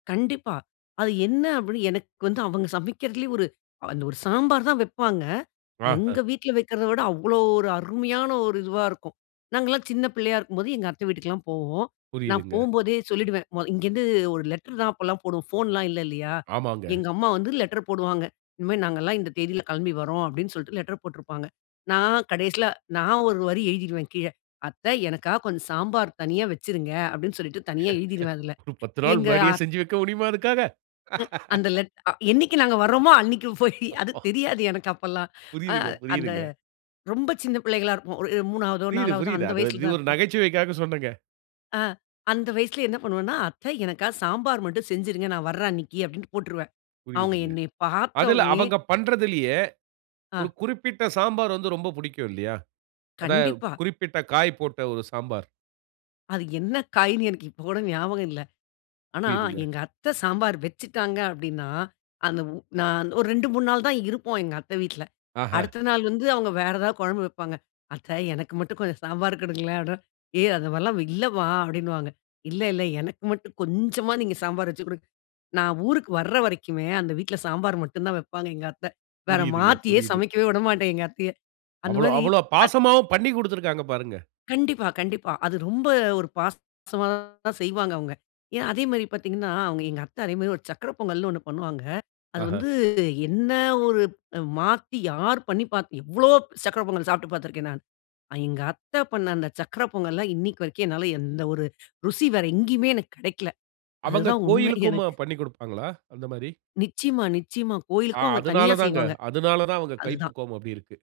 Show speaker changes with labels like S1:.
S1: கண்டிப்பா, அது என்ன அப்படின்னு எனக்கு வந்து, அவங்க சமைக்கிறதுலேயே ஒரு அந்த ஒரு சாம்பார் தான் வைப்பாங்க,
S2: ஆஹா!
S1: எங்க வீட்ல வைக்கிறத விட, அவ்வளோ ஒரு அருமையான ஒரு இதுவா இருக்கும், நாங்கள்லாம் சின்ன பிள்ளையா இருக்கும்போது, எங்க அத்தை வீட்டுக்குலாம் போவோம். நான்
S2: புரியுதுங்க.
S1: போகும்போதே சொல்லிடுவேன். மொ இங்கேருந்து ஒரு லெட்டர் தான் அப்போலாம் போடுவோம், ஃபோன்லாம் இல்லை, இல்லையா?
S2: ஆமாங்க.
S1: எங்க அம்மா வந்து லெட்டர் போடுவாங்க. "இனிமே நாங்கலாம் இந்த தேதியில கிளம்பி வரோம்" அப்படின்னு சொல்லிட்டு லெட்டர் போட்டிருப்பாங்க, நான் கடைசியில நான் ஒரு வரி எழுதிடுவேன் கீழ, அத்தை எனக்காக கொஞ்சம் சாம்பார் தனியா வச்சுருங்க அப்படின்னு சொல்லிட்டு தனியா எழுதிருவேன், அதில.
S2: ஒரு 10 நாள்
S1: எங்க
S2: முன்னாடியே செஞ்சு வைக்க முடியுமா, அதுக்காக?
S1: அந்த லெட் என்னைக்கு நாங்க வரோமோ, அன்னைக்கு போயி அது தெரியாது எனக்கு அப்பெல்லாம். அ
S2: புரியுதுங்க
S1: அந்த,
S2: புரியுதுங்க.
S1: ரொம்ப சின்ன பிள்ளைகளா இருப்போம், ஒரு மூணாவதோ
S2: புரியுது,
S1: நாலாவதோ
S2: புரியுது.
S1: அந்த
S2: அது ஒரு
S1: வயசுல
S2: இது
S1: தான்
S2: இரு
S1: இருப்போம்.
S2: நகைச்சுவைக்காக சொன்னேங்க.
S1: ஆ அந்த வயசில என்ன பண்ணுவேனா, "அத்தை எனக்காக சாம்பார் மட்டும் செஞ்சிருங்க, நான் வர்ற அன்னைக்கு" அப்படினு போட்டுருவேன். அவங்க
S2: புரியுதுங்க.
S1: என்னைய பார்த்த
S2: அதில
S1: உடனேயே
S2: அவங்க பண்ணுறதிலேயே, ஒரு
S1: ஆ.
S2: குறிப்பிட்ட சாம்பார் வந்து ரொம்ப பிடிக்கும், இல்லையா? அதான்
S1: கண்டிப்பா.
S2: குறிப்பிட்ட காய் போட்ட ஒரு சாம்பார்.
S1: அது என்ன காய்ன்னு எனக்கு இப்ப கூட ஞாபகம் இல்ல. ஆனா,
S2: புரியுதுங்க.
S1: எங்க அத்தை சாம்பார் வச்சுட்டாங்க. அப்படின்னா, அந்த நான் ஒரு 2, 3 நாள் தான் இருப்போம், எங்க அத்தை வீட்டில.
S2: ஆஹா!
S1: அடுத்த நாள் வந்து, அவுங்க வேற ஏதாவது குழம்பு வைப்பாங்க, "அத்தை எனக்கு மட்டும் கொஞ்சம் சாம்பார் குடுங்களேன்." அப்படின்ற "ஏய்! அந்த மாரிலாம் இல்லைமா." அப்படின்னுவாங்க. "இல்ல, இல்ல. எனக்கு மட்டும் கொஞ்சமா நீங்க சாம்பார் வச்சு குடுங்க." நான் ஊருக்கு வர்ற வரைக்குமே அந்த வீட்ல சாம்பார் மட்டும் தான் வைப்பாங்க, எங்க அத்தை. வேற
S2: புரியுதுங்க
S1: மாத்தியே
S2: புரியுது.
S1: சமைக்க விடமாட்டேன், எங்க அத்தையை. அந்த
S2: அவ்வளோ
S1: மாதிரி
S2: அவ்வளோ
S1: அத்
S2: பாசமாவும் பண்ணி குடுத்திருக்காங்க, பாருங்க.
S1: கண்டிப்பா, கண்டிப்பா, அது ரொம்ப ஒரு பாசமாதான் செய்வாங்க, அவுங்க. ஏன்? அதே மாரி பார்த்தீங்கனா, எங்க அத்தை அதே மாரி ஒரு சர்க்கரை பொங்கல்னு ஒண்ணு பண்ணுவாங்க, அது
S2: ஆஹா!
S1: வந்து என்ன ஒரு அ மாத்தி யார் பண்ணிபாத்து எவ்வளோ சர்க்கரை பொங்கல் சாப்பிட்டு பார்த்து இருக்கேன், நான். எங்க அத்தை பண்ணி அந்த சக்கரை பொங்கல்லாம் இன்னைக்கு வரைக்கும் என்னால எந்த ஒரு ருசி வேறு எங்கேயுமே எனக்கு கிடைக்கல.
S2: அவங்க
S1: அதுதான் உண்மை
S2: கோவிலுக்குமா
S1: எனக்கு.
S2: பண்ணிக் குடுப்பாங்களா? அந்த மாரி.
S1: நிச்சியமா, நிச்சியமா.
S2: ஆ.
S1: கோவிலுக்கும் அவங்க தனியா
S2: அதனாலதாங்க,
S1: செய்வாங்க.
S2: அதனால் தான், அவங்க
S1: அதுதான்.
S2: கைப்பக்குவம் அப்படி இருக்கு.